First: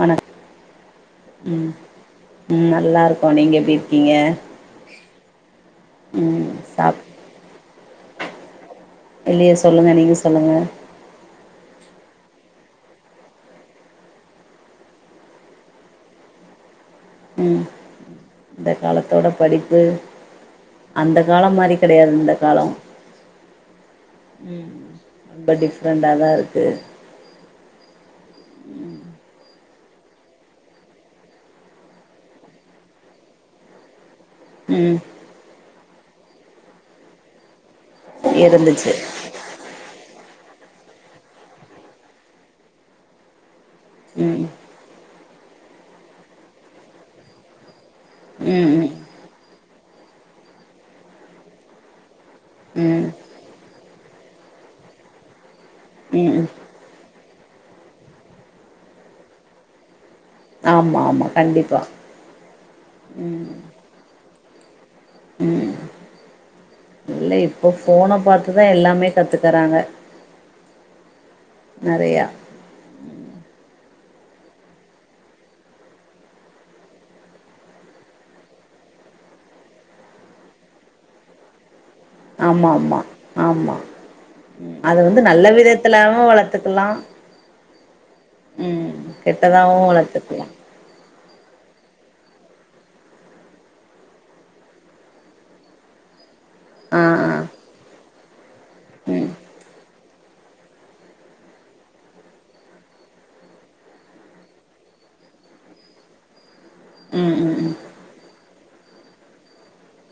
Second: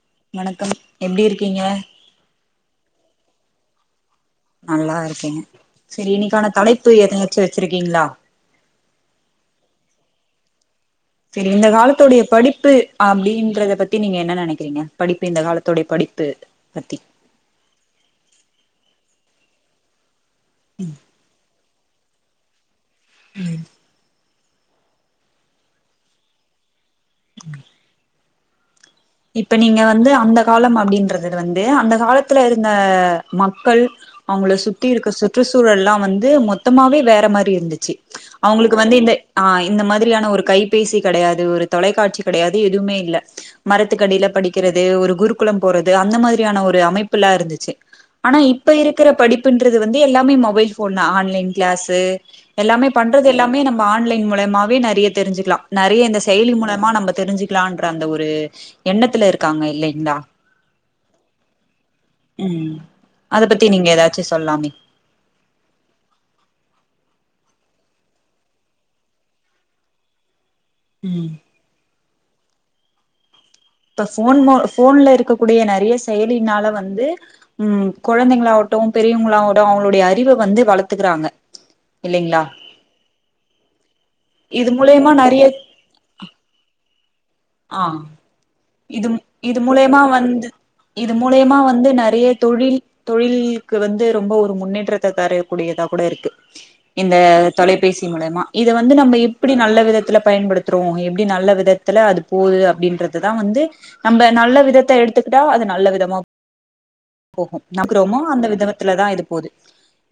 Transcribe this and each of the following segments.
வணக் வணக்கம் எப்படி இருக்கீங்க உம் நல்லா இருக்கோம் நீங்க எப்படி இருக் நல்லா இருக்கேங்க சரி ம் இன்னைக்கான தலைப்பு சாப் எதங்காச்சும் வெச்சிருக்கீங்களா ல்லா இல்லையே சொல்லுங்க நீங்க சொல்லுங்க சரி இந்த காலத்துடைய படிப்பு அப்படின்றத பத்தி நீங்க என்ன நினைக்கிறீங்க படிப்பு இந்த காலத்துடைய படிப்பு பத்தி உம் இந்த காலத்தோட படிப்பு அந்த காலம் மாரி கிடையாது இந்த காலம் உம் [inaudible] ரொம்ப டிஃப்ரெண்டாதான் இருக்கு [inaudible] உம் இப்ப நீங்க வந்து அந்த காலம் அப்படின்றது வந்து அந்த காலத்துல இருந்த மக்கள் அவங்கள சுத்தி ம் இருக்க சுற்றுச்சூழலெல்லாம் வந்து மொத்தமாவே வேற மாதிரி இருந்துச்சு அவங்களுக்கு இருந்துச்சு வந்து இந்த இந்த மாதிரியான ஒரு கைபேசி கிடையாது ஒரு தொலைக்காட்சி கிடையாது எதுவுமே இல்ல மரத்துக்கடியில ம் படிக்கிறது ஒரு குரூப் குளம் போறது அந்த மாதிரியான ஒரு அமைப்பெல்லாம் இருந்துச்சு ஆனா ம் இப்ப ம் இருக்குற படிப்புன்ற இது வந்து எல்லாமே மொபைல் ஃபோன் தா ஆன்லைன் கிளாஸ்ஸு எல்லாமே ம் பண்றது எல்லாமே நம் இப்ப ஆன்லைன் மூலயமாவே நறைய தெரிஞ்சுக்குலா நறைய இந்த ம் ம் செயலி மூலயமா நம்ப தெரிஞ்சுக் க்லான்ற அந்த ஒரு எண்ணத்துல இருக்காங்க இல்லைங்களா ஆமா ஆமா கண்டிப்பா ம் அத ம் பத்தி நீங்க ஏதாச்சு சொல்லாமே ம் இல்ல இப்போ ஃபோன பாத்துதா எல்லாமே கத்து தராங்க ம் நறையா இப்ப ஃபோன் மோ ஃபோன்ல இருக்கக்கூடிய நெறைய செயலின்னால வந்து ம் குழந்தைங்களாவட்டும் பெரியவங்களாவடோ அவங்களுடைய அறிவ வந்து வளத்துக்குறாங்க இல்லைங்களா ஆமா ஆமா ஆமா இது அது மூலியமா வந்து நெறைய நல்ல விதத்துலாவு வளத்துக்கலா லா ஆஹ் இது இது கெட்டதாவு மூலயமா வளத்துக்கலா வந்து இது மூலியமா வந்து நெறய தொழில் தொழில்லுக் வந்து ரொம்ப ஒரு முன்னேற்றத்த தரக்கூடியதா கூட இருக்கு. ஆ இந்த ஆ தொலைபேசி சி மூலயமா இத வந்து நம்ம ம் எப்பிடி நல்ல விதத்துல பயன்படுத்துறோ எப்டி நல்ல விதத்துல அது போது அப்படின்றது தா வந்து நம்ப நல்ல விதத்த எடுத்துக்கிட்டா அது நல்ல விதமா ம் ம் போகு ம் நாக்ரோமோ அந்த வித த்துலதா இது போது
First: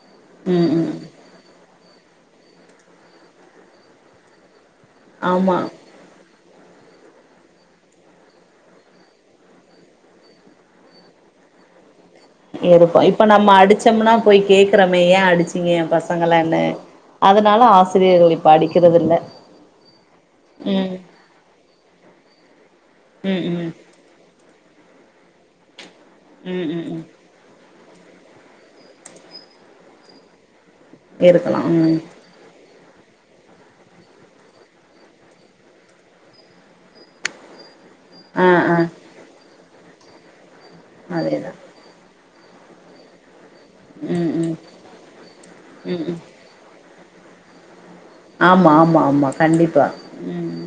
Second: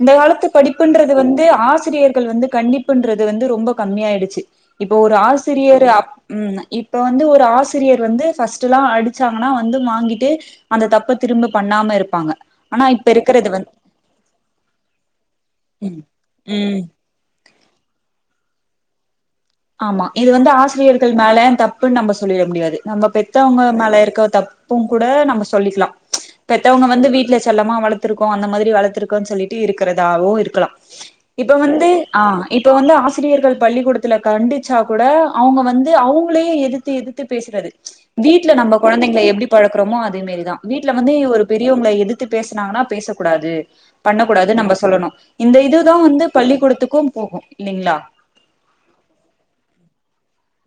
இந்த காலத்து ம் ம் படிப்புன்றது வந்து ஆசிரியர் ள் வந்து கண்டிப்புன்றது வந்து ரொம்ப கம்மியாயிடுச்சு இப்போ ஒரு ஆமா ஆசிரியர் அ உம் இப்ப வந்து ஒரு ஆச் சிரியர் வந்து ஃபஸ்ட்லா அடிச்சாங்கன்னா வந்து வாங்கிட்டு அந்த தப்ப திரும்ப பண்ணாம இருப் இருக்கு இப்ப நம்ம அடிச்சம்னா போய் கேக்குறோமய் ஏ அடிச்சீங்க எம் ம் பசங்களன்னு ம் அதனால ஆசிரியர்கள் இப்ப அடிக் க்குறதில்ல ஆமா இது வந்து ஆசிரியர்கள் மேல தப்புன் நம்ப சொல்லிட முடியாது நம்ப ம் பெத்தவங்க ம் மேல இருக்க தப் பும் கூட நம்ம சொல்லிக்கலா ச் ம் பெத்தவங்க ம் ம் வந்து வீட்டுல செல்லமா வளத் த்துருக்கோ அந்த மாதிரி வளர்த்திருக்கோன் சொல்லிட்டு இருக்கறதாவு இருக்கலா இப்ப இருக்கலா வந்து ம் ஆஹ் இப்ப வந்து ஆச சிரியர்கள் பள்ளிக்கூடத்துல கண்டிச்சா கூட அவங்க வந்து அவங்களையு எதிர்த்து எதிர்த்து பேசுறது ஆ வீட்டுல ஆ நம்ம கொழந்தைங்கள எப்டி பழக் க்கறமோ அதே மேரிதா வீட்ல வந்து ஒரு அதேதா பெரியவங்கள எது த்து பேசுனாங்கனா பேசக்கூடாது ம் பண்ணக்கூடாது ம் நம்ப சொல்லணு இந்த இதுதா ம் ம் வந்து பள்ளிக்கூடத்துக்கும் போகு இல்லைங்ளா ஆமா ஆமா ஆமா கண்டிப்பா உம்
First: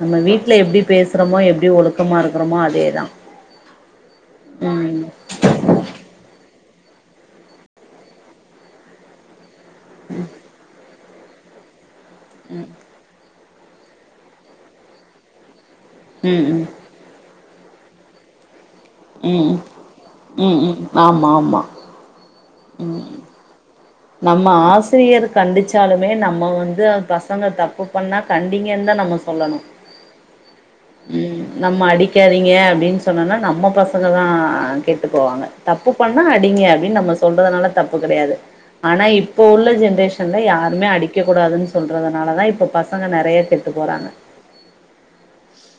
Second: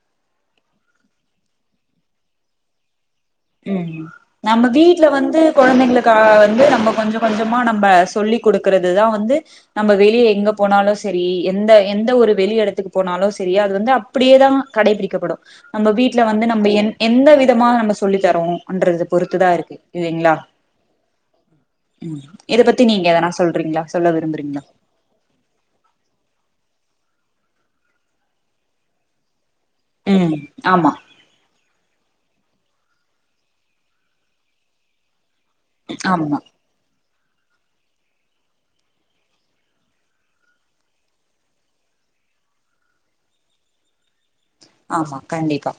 நம்ம வீட்டுல எப்டி பேசுறோமோ எப்டி ஒழுக்கமா இருக்குறோமோ அதேதா உம் நம்ம ம் வீட்டுல வந்து கொழந்தைங்களுக்காக வந்து நம்ம கொஞ்சம் கொஞ்சமா நம்ம சொல்லி குடுக்கறதுதா வந்து நம்ப வெளிய எங்க போனாலு சரி எந்த எந்த ஒரு வெளி எடத்துக்கு போனாலு சரி அது வந்து அப்படியேதா கடைபிடிக்கப்படு நம்ம வீட்ல ம் வந்து ம் நம்ம எந் எந்த வி விட்டமா நம்ம சு சொல்லித் தரோம் ன்றது பொறுத்துதான் ம் இருக்கு இல்லைங்களா ம் ம் ஆமா ஆமா இத பத்தி ம் நீங்க எதனா சொல்றீங்களா சொல்ல நம்ம விரும்புறீங்களா ஆசிரியர் கண்டுச்சாலுமே நம்ம வந்து பசங்க தப்பு பண்ணா கண்டிங்கன் தா நம்ம சொல்லணு ம் ஆமா உம் நம்ம அடிக்காதீங்க அப்டின் சொன்னன்னா நம்ம பசங்க தா கெட்டு போவாங்க தப்பு பண்ணா ஆமா அடிங்க அப்டின்னு நம்ம சொல்றனால தப்பு கெடையாது ஆனா இப்போ உள்ள ஜென்ரேஷன்ல யாருமே அடிக்க கூடாதுன்னு சொல்றதுனாலதா இப்ப பசங்க நெறைய கெட்டு போறாங்க ஆமா கண்டிப்பா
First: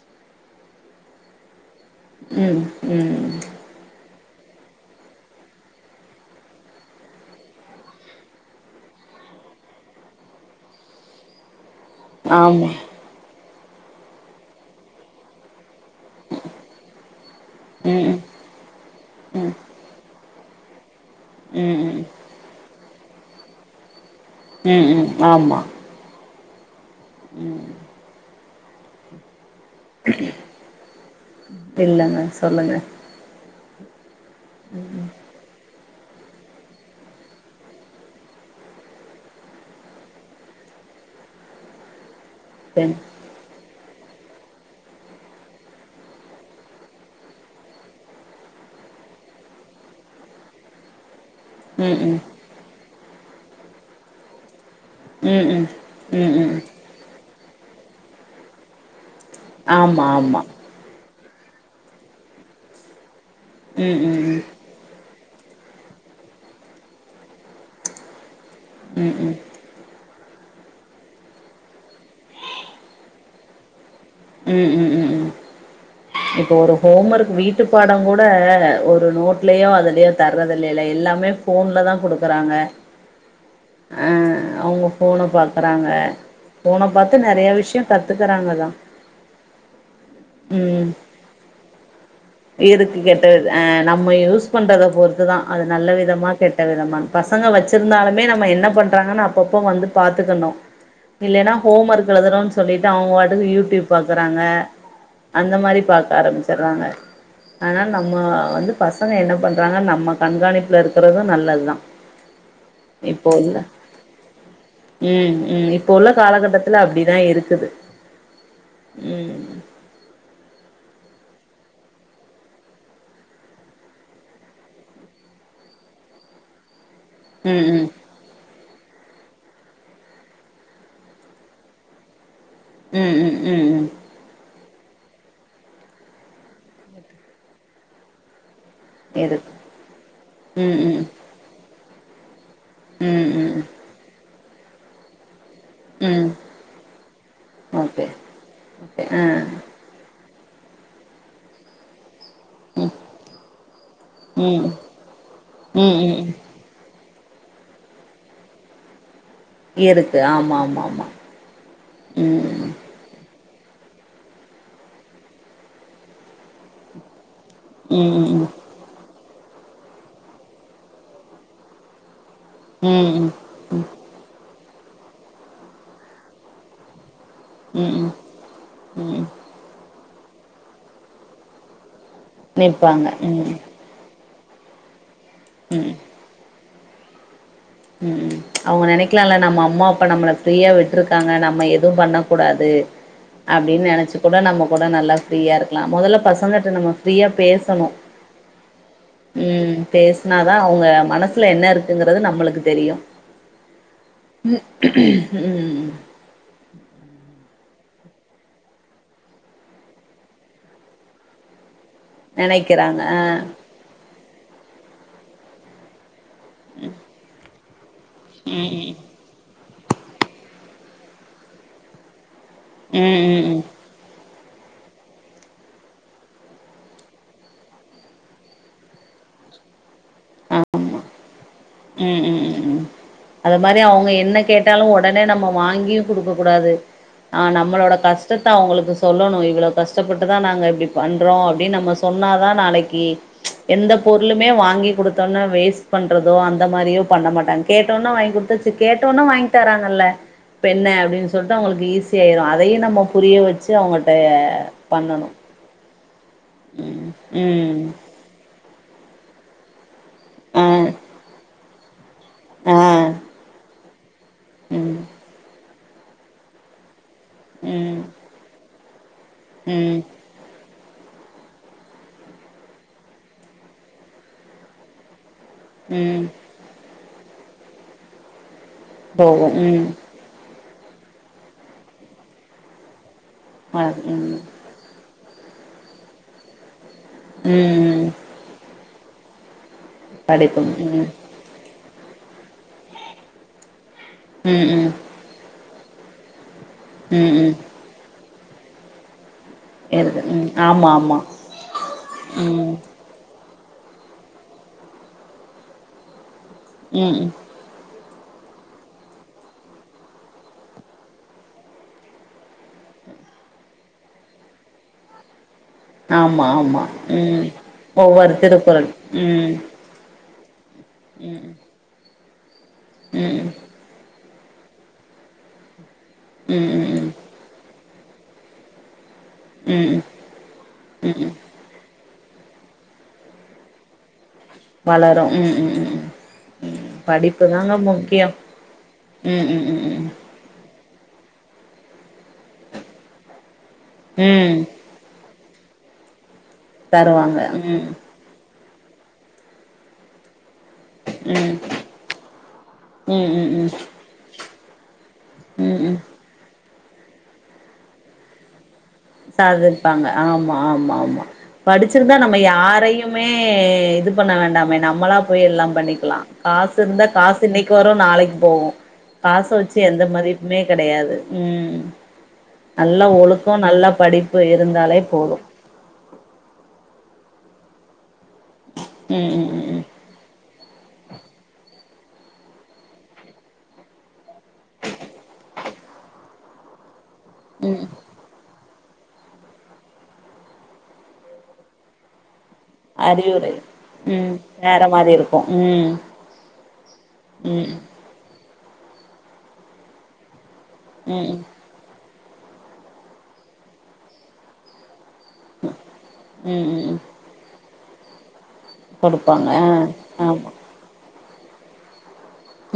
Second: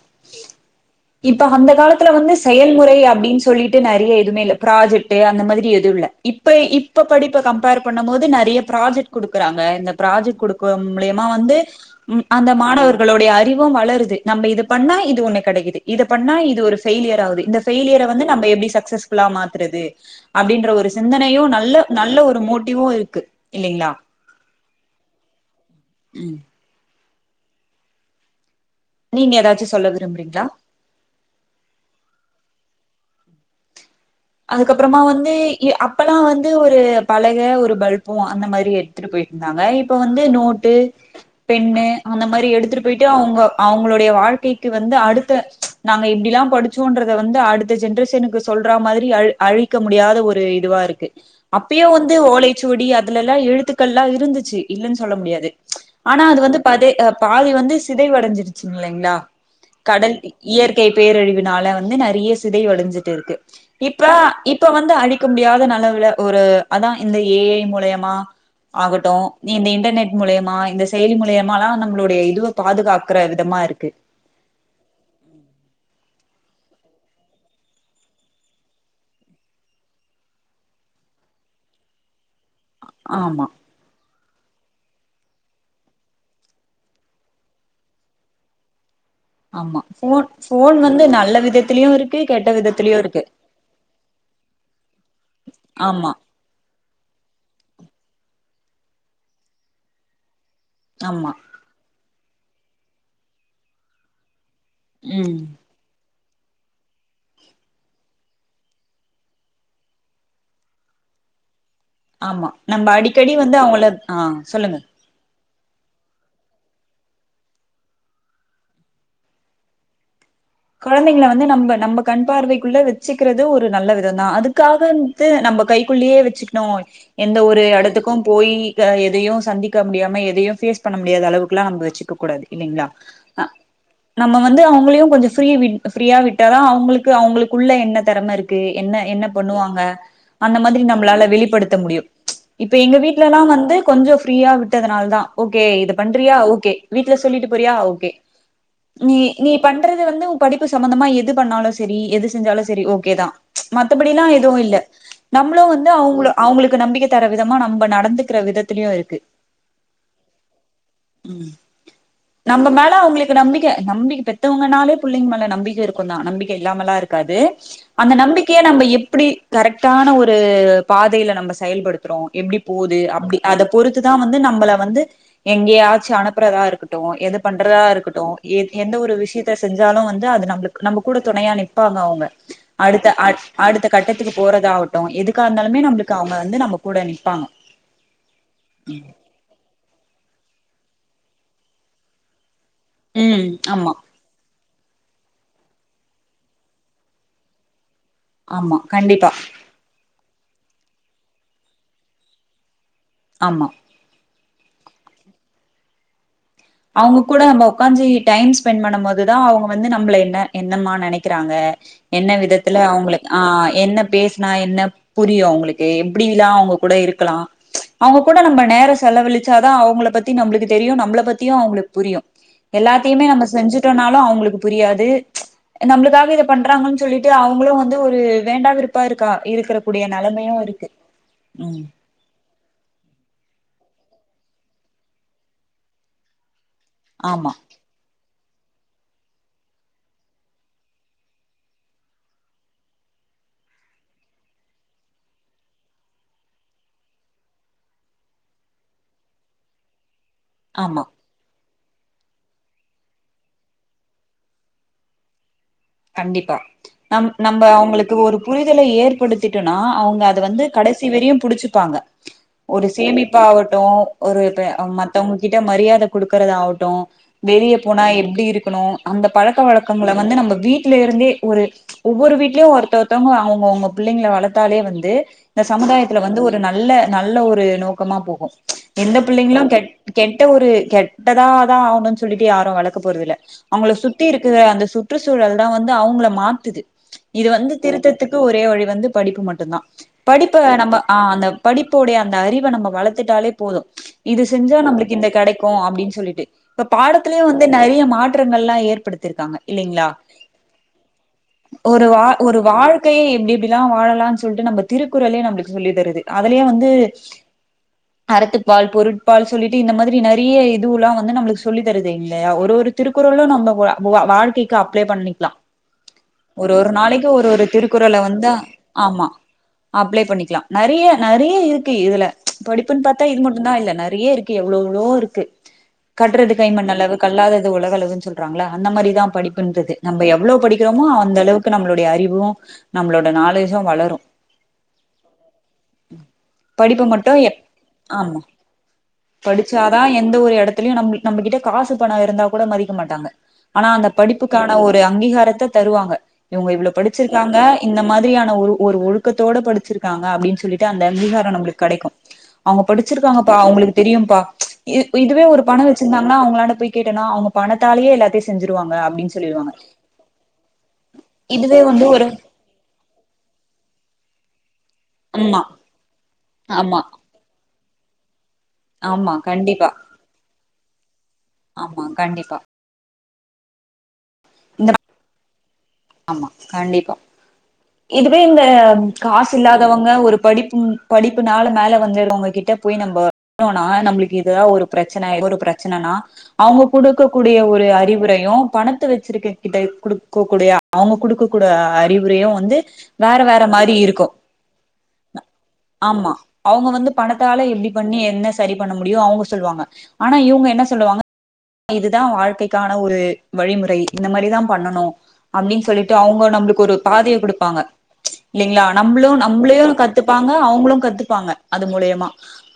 இப்ப அந்த காலத் துல வந்து ம் செயல்முறை ம் அப்டின்னு சொல்லிட்டு நெறைய எதுமே இல்ல ப்ராஜெக்ட் டு அந்த மாதிரி எது இல்ல இப்ப இப்ப படிப்ப கம்பேர் பண்ணும் போது நெறைய ப்ராஜெக்ட் குடுக்குறாங்க இந்த ப்ராஜெக்ட் குடுக்கவ் மூலியமா வந்து உம் அந்த ஆமா மாணவர்களோடைய அறி வும் வளருது நம்ம இது பண்ணா இது ஒன்னு கெடைக்குது இத பண்ணா இது ஒரு ஃபெய்லியர் ஆவுது இந்த ம் ஃபெய்லியற வந்து நம்ம எப்டி சக்சஸ்ஃபுல்லா ம் மாத்துறது அப்டின்ற ஒரு சிந்தனையு ம் நல்ல ம் நல்ல ஒரு மோட்டிவு இருக் க்கு இல்லிங்ளா உம் உம் ஆமா உம் உம் நீங்க ஏதாச்சு சொ இல்லங்க சொல்லுங்க அதுக்கப்புறமா வந்து இ அப் அப்பல்லா வந்து ஒரு பலக ஒரு பல்பு அந்த மாரி எடுத்துட்டு போய்ட்டிருந்தாங்க இப்போ வந்து நோட்டு பெண்ணு அந்த மாரி எடுத்துட்டு தென் போய்ட்டு அவுங்க அவுங் அவுங்களுடைய வாழ்க்கைக்கு வந்து அடுத்த ச் நாங்க இப்டில்லா படிச்சோன்றத வந்து அடுத்த ஜென்ரேஷனுக்கு சொல்றா மாதிரி ரி அழ் அழிக்க முடியாத ஒரு இதுவா இருக்கு அப்பயே ம் ஒந்து ம் ஓலைச்சுவடி அத் துலெல்லா எழுத்துக்கள்லா இருந்துச்சு இல்லன்னு சொல்ல ம் முடியாது ம் ச் ஆனா ம் அது ம் வந்து பதே அ ப பாதி வந்து சிதைவடஞ்சிருச்சிங் கில்லேங்ளா ஆமா கடல் ஆமா இயற்கை பேரழிவு னால வந்து நெறைய சிதை வடஞ்சிட்டே இருக்கு ம் இப்ப ம் ம் இப்ப வந்து அடி க்க முடியாத நலவுல ஒரு அதா இந்த ஏ ஐ மூலயமா ம் ஆகட்டு ம் நீ இந்த இன்டர்நெட் மூலயமா இந்த செயலி மூலயமாலா நம்மளுடைய இதுவ பாதுகாக்கற விதமா இருக்கு உம் உம் உம் உம் இப்போ ஒரு ஹோம் ஒர்க் வீட்டு பாடம் கூட ஒரு நோட்லயோ அதுலயோ தர்து இல்லையே எல்லாமே ஃபோன்ல தா கொடுக்குறாங்க ஆமா அவங்க ஃபோன பாக்குறாங்க ஃபோன பாத்து நறைய விஷயோ கத்துக்குறாங்கதா ஆமா ஃபோன் ஃபோன் உம் வந்து நல்ல விதத்திலயு இருக்கு கெட்ட விதத்திலயு இருக்கு கெட்ட வித ஆஹ் நம்ம யூஸ் பண்றத பொறுத்துதான் அது நல்ல ஆமா விதமா கெட்ட விதமா பசங்க வச்சிருந்தாலுமே நம்ம என்ன பண்றாங்கன்னு அப்பப்ப வந்து பாத்துக்கணு ஆமா இல்லன்னா ஹோம் ஒர்க் எழுதுறோ சொல்லிட்டு அவங்க பாட்டுக்கு யூடியூப் பாக்குறாங்க ம் அந்த மாரி பாக் ஆரம்பிச்சிடுறாங்க அதனால நம்ம வந்து பசங்க என்ன பண்ணுறாங்க நம்ம கண்காணிப்பில இருக்கிறது நல்லது தா ஆமா நம்ம அடிக்கடி வந்து அவங்கள ஆஹ் சொல்லுங்க உம் இப்ப உள்ள காலகட்டத்துல அப்பிடிதா இருக்குது உம் கொழந்தைங்க வந்து நம்ம நம்ம கண் பார்வைக்குள்ள வச்சுக்கிறது ஒரு நல்ல விதோ தா அதுக்காக வந்து நம்ம கைக்குள்ளயே வச்சுக்கணு எந்த ஒரு ம் ம் இடத்துக்கு போய் எதையும் சந்திக்க முடியாம எதையு ஃபேஸ் பண்ண முடியாத அளவுக்கு எல்லா நம்ம வச்சிக்க கூடாது இல்லைங்களா ம் ம் ஆ ம் ம் நம்ம வந் வந்து அவங்களையு கொஞ்சே ஃப்ரீ ஃப்ரீயா விட்டாதான் அவங்களுக்கு அவங்களுக்குள்ள என்ன திறமை இருக் என்ன என்ன இருக்கு பண்ணுவாங்க அந்த ம் மாதிரி ம் நம்மளால வெளிப்படுத்த முடியு இப்ப எங்க வீட்ல ம் எல்லா ம் ம் வந்து கொஞ்சோ ஃப்ரீயா விட்டதுனால தா ஓகே இத ம் பண்றியா ஓகே வீட்ல சொல்லிட்டு போறியா ஓகே ஓகே நீ ஆ நீ பண்றது வந்து உன் படிப்பு சம்பந்தமா எது பண்ணாலு சரி எது செஞ்சாலு சரி ம் ஓகேதா மத்தபடி எல்லா எதுவு ம் ம் இல் நம்மளு வந்து ம் அவங் ம் அவங்களுக்கு நம்பிக்க தர விதமா நம்ம நடந்துக்கிற விதத்திலயு இருக்கு இருக்கு ஆமா ஆமா ஆமா ம் நம்ம உம் மேல அவங்களுக்கு நம்பிக்க நம்பிக் பெத்தவங்கனாலு புள்ளைங்க மேல நம்பிக்க இருக்கு தா நம்பிக்க இல்லாமலா இருக்காது ம் அந்த ம் ம் நம்பிக்கைய நம்ம எப்பிடி கரெக்டான ஒரு பாதையில நம்ம செயல்படுத்துறோ எப்டி போகுது ம் ம் அப்டி அத பொறுத்துதா வந்து நம்மள வந்து எங்கேயாச்சு அனுப்புறதா இருக்கட்டு எத பண்றதா ம் இருக்கட்டு எ எந்த ஒரு ம் விஷயத்த ந்தாலு வந்து அது நம்மளுக்கு நம்ம கூட துணையா நிப்பாங்க அவங் க அடுத்த நிப்பாங்க ம் அடுத் அடுத்த கட்டத் துக்கு போறதாகட்டு எதுக் க இருந்தாலுமே நம்மளுக்கு அவங்க வந்து நம கூட நிப்பாங்க உம் அவங்க நெனைக்கலால நம்ம அம்மா இப்ப நம்மள ஃப்ரீயா விட்டுருக்காங்க நம்ம எதுவு பண்ணக்கூடாது ம் அப்படின்னு ஆமா நெனச்சு கூட நம்ம கூட நல்லா ஃப்ரீயா இருக்கலா முதல்ல பசங்ககிட்ட நம்ம ஃப்ரீயா பேசணும் ஆமா கண்டிப்பா உம் பேசுனா தா அவங்க மனசுல என்ன இருக்குங்கறது நம்மளுக்கு தெரியும் ஆமா உம் உம் அவங்க கூட நம்ம உக்காஞ்சி டைம் ஸ்பெண்ட் பண்ணும் போதுதா அவங்க வந்து நம்மள என்ன என்னம்மா நெனக்கிறாங்க என்ன விதத்தல நெனைக்கிறாங்க ஆ அவங்களுக்கு ஆஹ் என்ன பேச ந என்ன புரியு அவங்களுக்கு எப்படில்லா அவங்க கூட இருக்கலா அவங்க கூட நம்ம ம் நேரோ செலவழிச்சாதா அவங்கள பத்தி நம்மளுக்கு தெரியு நம்மள ப த்தியு அவங்களுக்கு புரியும் ம் எல்லாத்தயுமே நம்ம ம் செஞ்சுட்டோனாலு அவங்களுக்கு புரியாது நம்மளுக்காக இத பண்றாங்கன் சொல்லிட்டு அவங்களு வந்து ஒரு வேண்டா வெருப்பா இருக்கா இருக்கற கூடிய நெலமையு இருக்கு ம் உம் உம் உம் உம் அத மாரி அவங்க எ ன்ன கேட்டாலு ஒடனே நம்ம வாங்கியு குடுக்க கூடாது ஆஹ் ஆமா நம்மளோட கஷ் டத்த அவங்களுக்கு சொல்லணு இவ்வளவு கஷ்டப்பட்டுதா நாங்க இப்படி பண்றோ அப்டின்னு நம்ம சொன்னாதா நாளைக்கு எந்த பொருளுமே வாங்கி கொடுத்தோனா வேஸ்ட் பண்ற தோ அந்த மாரியோ பண்ண மாட்டாங்க கேட்டோன்னே வாங்கி குடுத்துச்சு கேட்டோன்னே வாங்கி தராங்கல்ல இப்ப என்ன ஆமா அப்டின்னு சொல்டு அவுங்களுக் ஈசி ஆயிரோ அதயு நம்ம புரிய வெச்சு அவுங்கட்ட பண்ணணும் கண்டிப்பா நம் நம்ப அவுங்களுக்கு ஒரு புரி ரிதல ஏற்படுத்திட்டோனா அவுங்க அத வந்து ஆ கடைசி வரியும் புடிச்சு ருப்பாங்க ஆ ஒரு சேமிப்பா அவ டோ ஒரு இப்ப ம் மத்தவங்ககிட்ட ம மரியாத குடுக்குறதாவட்டு வெளிய ம் போனா எப்டி இருக்கனு அந்த பழக்க ம் வழக்கங்கள வந்து நம்ம வீட் ல இருந்தே ஒரு ஒவ்வொரு வீட்லயு ஒருத்த ஒருத்தவங்க அவுங்கவுங்க பிள்ளைங்கள வளத்தாலே வந்து இந்த சமுதாயத்துல ம் வந்து ஒரு நல்ல நல்ல ஒரு நோக்கமா போகு எந்த போகும் பிள்ளைங்களு ம் கெட் கெட்ட ஒரு கெட்டதா தா ஆவுனுன் சொல்லிட்டு யாரு வளக்க போறதுல்ல ஆ அவுங்கள சுத்தி ம் இருக்குக அந்த சுத் சுற்றுச்சூழல் தா வந்து அவுங்கள மாத்துது இது வந்து ம் ம் திருத்தத்துக்கு ஒரே வழி வந்து படிப்பு மட்டுந்தா படிப்ப படிப்பும் நம்ம ம் ஆ அந்த படிப் தோடய அந்த அறிவ நம்ம வளத்துட்டாலே போது இது ம் செஞ்சா ம் நம்ளுக்கு இந்த கடை கு அப்டின் சொல்லிட்டு இப்ப ம் பாடத்துலயு ம் வந்து நறைய மாற் றங்கள்லா ஏற்படுத் திருக்காங்க இல்லைங்களா இருக்கு ம் ஆமா ஆமா ஒரு வா ஒரு ம் வாழ்க்கையை எப்டி எப்டிலா வாழலான் சொல்ட்டு நம்ம திருக்குறளே நம்ளுக்கு சொல்லி தருது அதுலயே வந்து ம் ம் அறத்துப்பால் பொருட்பால் சொல்லிட்டு இந்த மாதிரி நறைய இதுவுலா வந்து நம்ளுக்கு சொல்லி தருது இல்லையா ஒரு ஒரு திருக்குறளு நம்ம வா வாழ்க்கைக்கு அப்ளை பண்ணிக் கிலா ஆமா ஆமா ம் திருக்குறள ஒவ்வொரு வந்து திருக்குறள் ம் நறைய ம் நறைய இருக்கு இதுல படிப்புன் பாத்தா இது ம் ம் மட்டுந்தா இல்ல நறைய இருக் கு எவ்ளவோ இருக்கு கற்றது கை மண் ம் ம் அளவு கல்லாதது உலகள வுன் சொல்றாங்ளா அந்த மாரிதா படிபன்றது ம் நம்ப எவ்ளோ படிக்கிறோமோ ம் அந்தளவுக்கு நம்ம ளோடய அறிவு நம்மளோட நாலேஜூ வளரு வளரு உம் உம் உம் உம் உம் படிப்பு மட்டு எப் படிப்புதாங்க முக்கியோ ஆமா உம் உம் உம் உம் துலயு நம் நம்மகிட்ட காசு பணோ இருந்தா கூட மதிக்க மாட்டாங்க ஆனா அந்த ம் படிப்புக்கான அங்கீகாரத்த தருவாங்க இவங்க இவ்ளோ தருவாங்க படிச்சிருக்காங்க ம் இந்த மாதிரியான ஒரு ஒரு ஒழுக்கத்தோட படிச்சிருக்காங்க அப்படின்னு சொ ல்லிட்டு அந்த அங்கீகாரோ ம் நம்புளுக்கு கிடைக்கு அவங்க ம் ம் படிச்சிருக்காங்கப்பா ம் அவங்களுக்கு தெரியும்பா இ இதுவே ஒரு ம் பணோ ம் வச்சிருந்தாங்கன்னா அவங்களான்ட போய் கேட்டனா அவங்க பணத்தாலயே எல்லாத்தையு செஞ்சிருவாங்க அப்டின்னு சொல்லிருவாங்க சாதிர்பாங்க ஆமா ஆமா ஆமா இதுவே வந்து படிச்சிருந்தா ஒரு நம்ம யாரையுமே இது பண்ண வேண்டாம் வேணாம் நம்மளா போய் ஆமா எல்லா பண்ணிக்கலா காசு ஆமா இருந்தா காசு இன்னிக்கி வரு நாளைக்கு போகு ஆமா காச வெச்சு கண்டிப்பா எந்த மதிப்புமே கெடையாது ஆமா கண்டிப்பா க்கோ நல்லா படிப் பு இந்த இருந்தாலே போது ஆமா கண்டிப்பா இதுவே இந்த ம் ம் காசு ம் ம் இல்லாதவங்க ஒரு படிப் ம் படிப்புனால மேல வந்துருகவங்க கிட்ட போய் நம்ப [unintelligible] நம்புளுக்கு இதுதா ஒரு பிரச்சன ஏதோ ஒரு பிரச்சனன்னா அவங்கோ குடுக்க கூடிய ஒரு ம் அறிவுரையு பணத்த வெச் ச்சிருக்க கிட்ட குடுக்கக்கூடிய அவங்க குடுக்க கூட அறிவுரையு வ வந்து வேற அறிவுரை வேற மாரி இருக்கு ம் வேற மாரி இருக்கு ம் ஆமா அவங்க வந்து ம் பணத்தால எப்டி பண்ணி என்ன ஸ் செரி பண்ண முடியு அவங்க சொல்வாங்க ஆனா இவங்க என் என்ன சொல்லுவாங்க ம் ம் இது இதா வாழ்க்கைக்கான ஒரு வழிமுறை இந்த மாரிதா பண்ணனு அப்டின் சொல்லிட்டு அவுங்க ம் ம் நம்ளுக்கு ஒரு ம் பாதைய குடுப்பாங்க இல்லைங்களா நம்புளு குடுப்பாங்க ஆ நம்புளையு ஆமா கத்துப்பாங்க அவுங்குளு கத்துக் ப்பாங்க அது மூலியமா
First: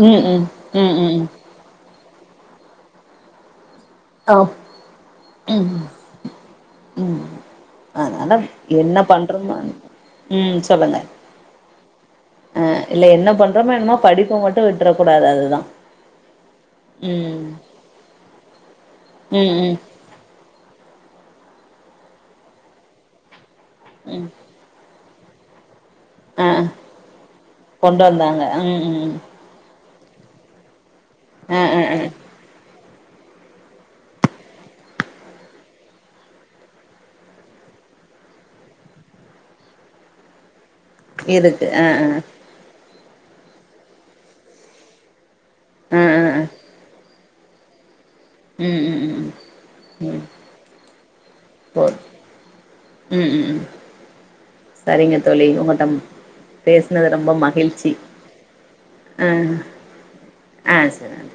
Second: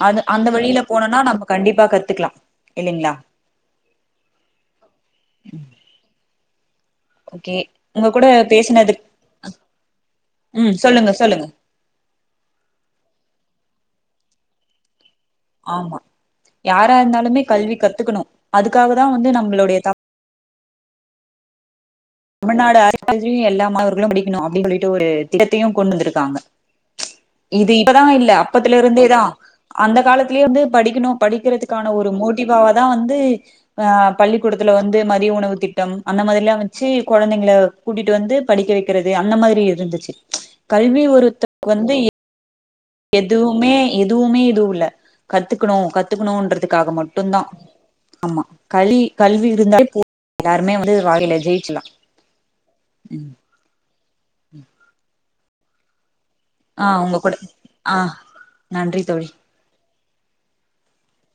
ம் அது ம் அந்த வழியில ம் ம் போனோன்னா ம் நம்ப கண்டிப்பா கர் த்துக்லா இல்லீங்ளா ஆ ம் ம் ஓகே உங்க ஆன் கூட ஆனாப் பேசினது என்ன பண்றோமா [inaudible] ம் சொல்லுங்க ஆ இல்ல என்ன பண்றோமா என்மோ படிப்ப மட்டு விட்றக் கூடாது அதுதா ஆமா யாரா ம் இருந்தாலுமே கல்வி கத்துக்குணு அதுக்காக தா வந்து ம் ம் நம்புளுடைய தப் தமிழ் நாடு [unintelligible] எல்லா மாணவர்களு ம் படிக்கிணு [unintelligible] சொல்லிட்டு ஒரு திடத்தியும் கொண்டுந்துருக்காங்க ஆ ஆ இது இப்பதா கொண்டு இல்ல வந்தாங்க ம் ம் அப்பத்துலருந்தே ம் தா அந்த காலத்துலேயே இருந்து படி க்கினு ஆ ஆ படிக்கிறதுக்கான ஆ ஒரு மோட்டிவா வத் தா வந்து ஆ பள்ளிக்கூடத்துல வந்து மதிய உணவு திட்டம் அந்த மாதிர்ல்லா வெச்சி கொழந்தைங்கள கூட்டிட்டு வந்து படிக்க வெக்கிறது அந்த மாதிரி இருந்துச்சு கல்வி இருக்கு [unintelligible] ஆ வந்து ஆ ஏ எதுவுமே எதுவுமே இது உள்ள கத்துக்குணோ ஆ ஆ ஆ கத்துக்குணோன்றதுக்காக மட் ட்டுந்தா ஆமா ம் கலி ம் ம் ம் கல்வி ம் [unintelligible] வந்து வாழ்கையில ஜெயிச்சுல்லா போது ம் ம் ம் சரிங் தோழி உங்கட்டம் ஆ பேசினது உங்க ரொம்ப கூட மகிழ்ச்சி ஆ நன்றி தோழி ஆஹ் ஆஹ் செரி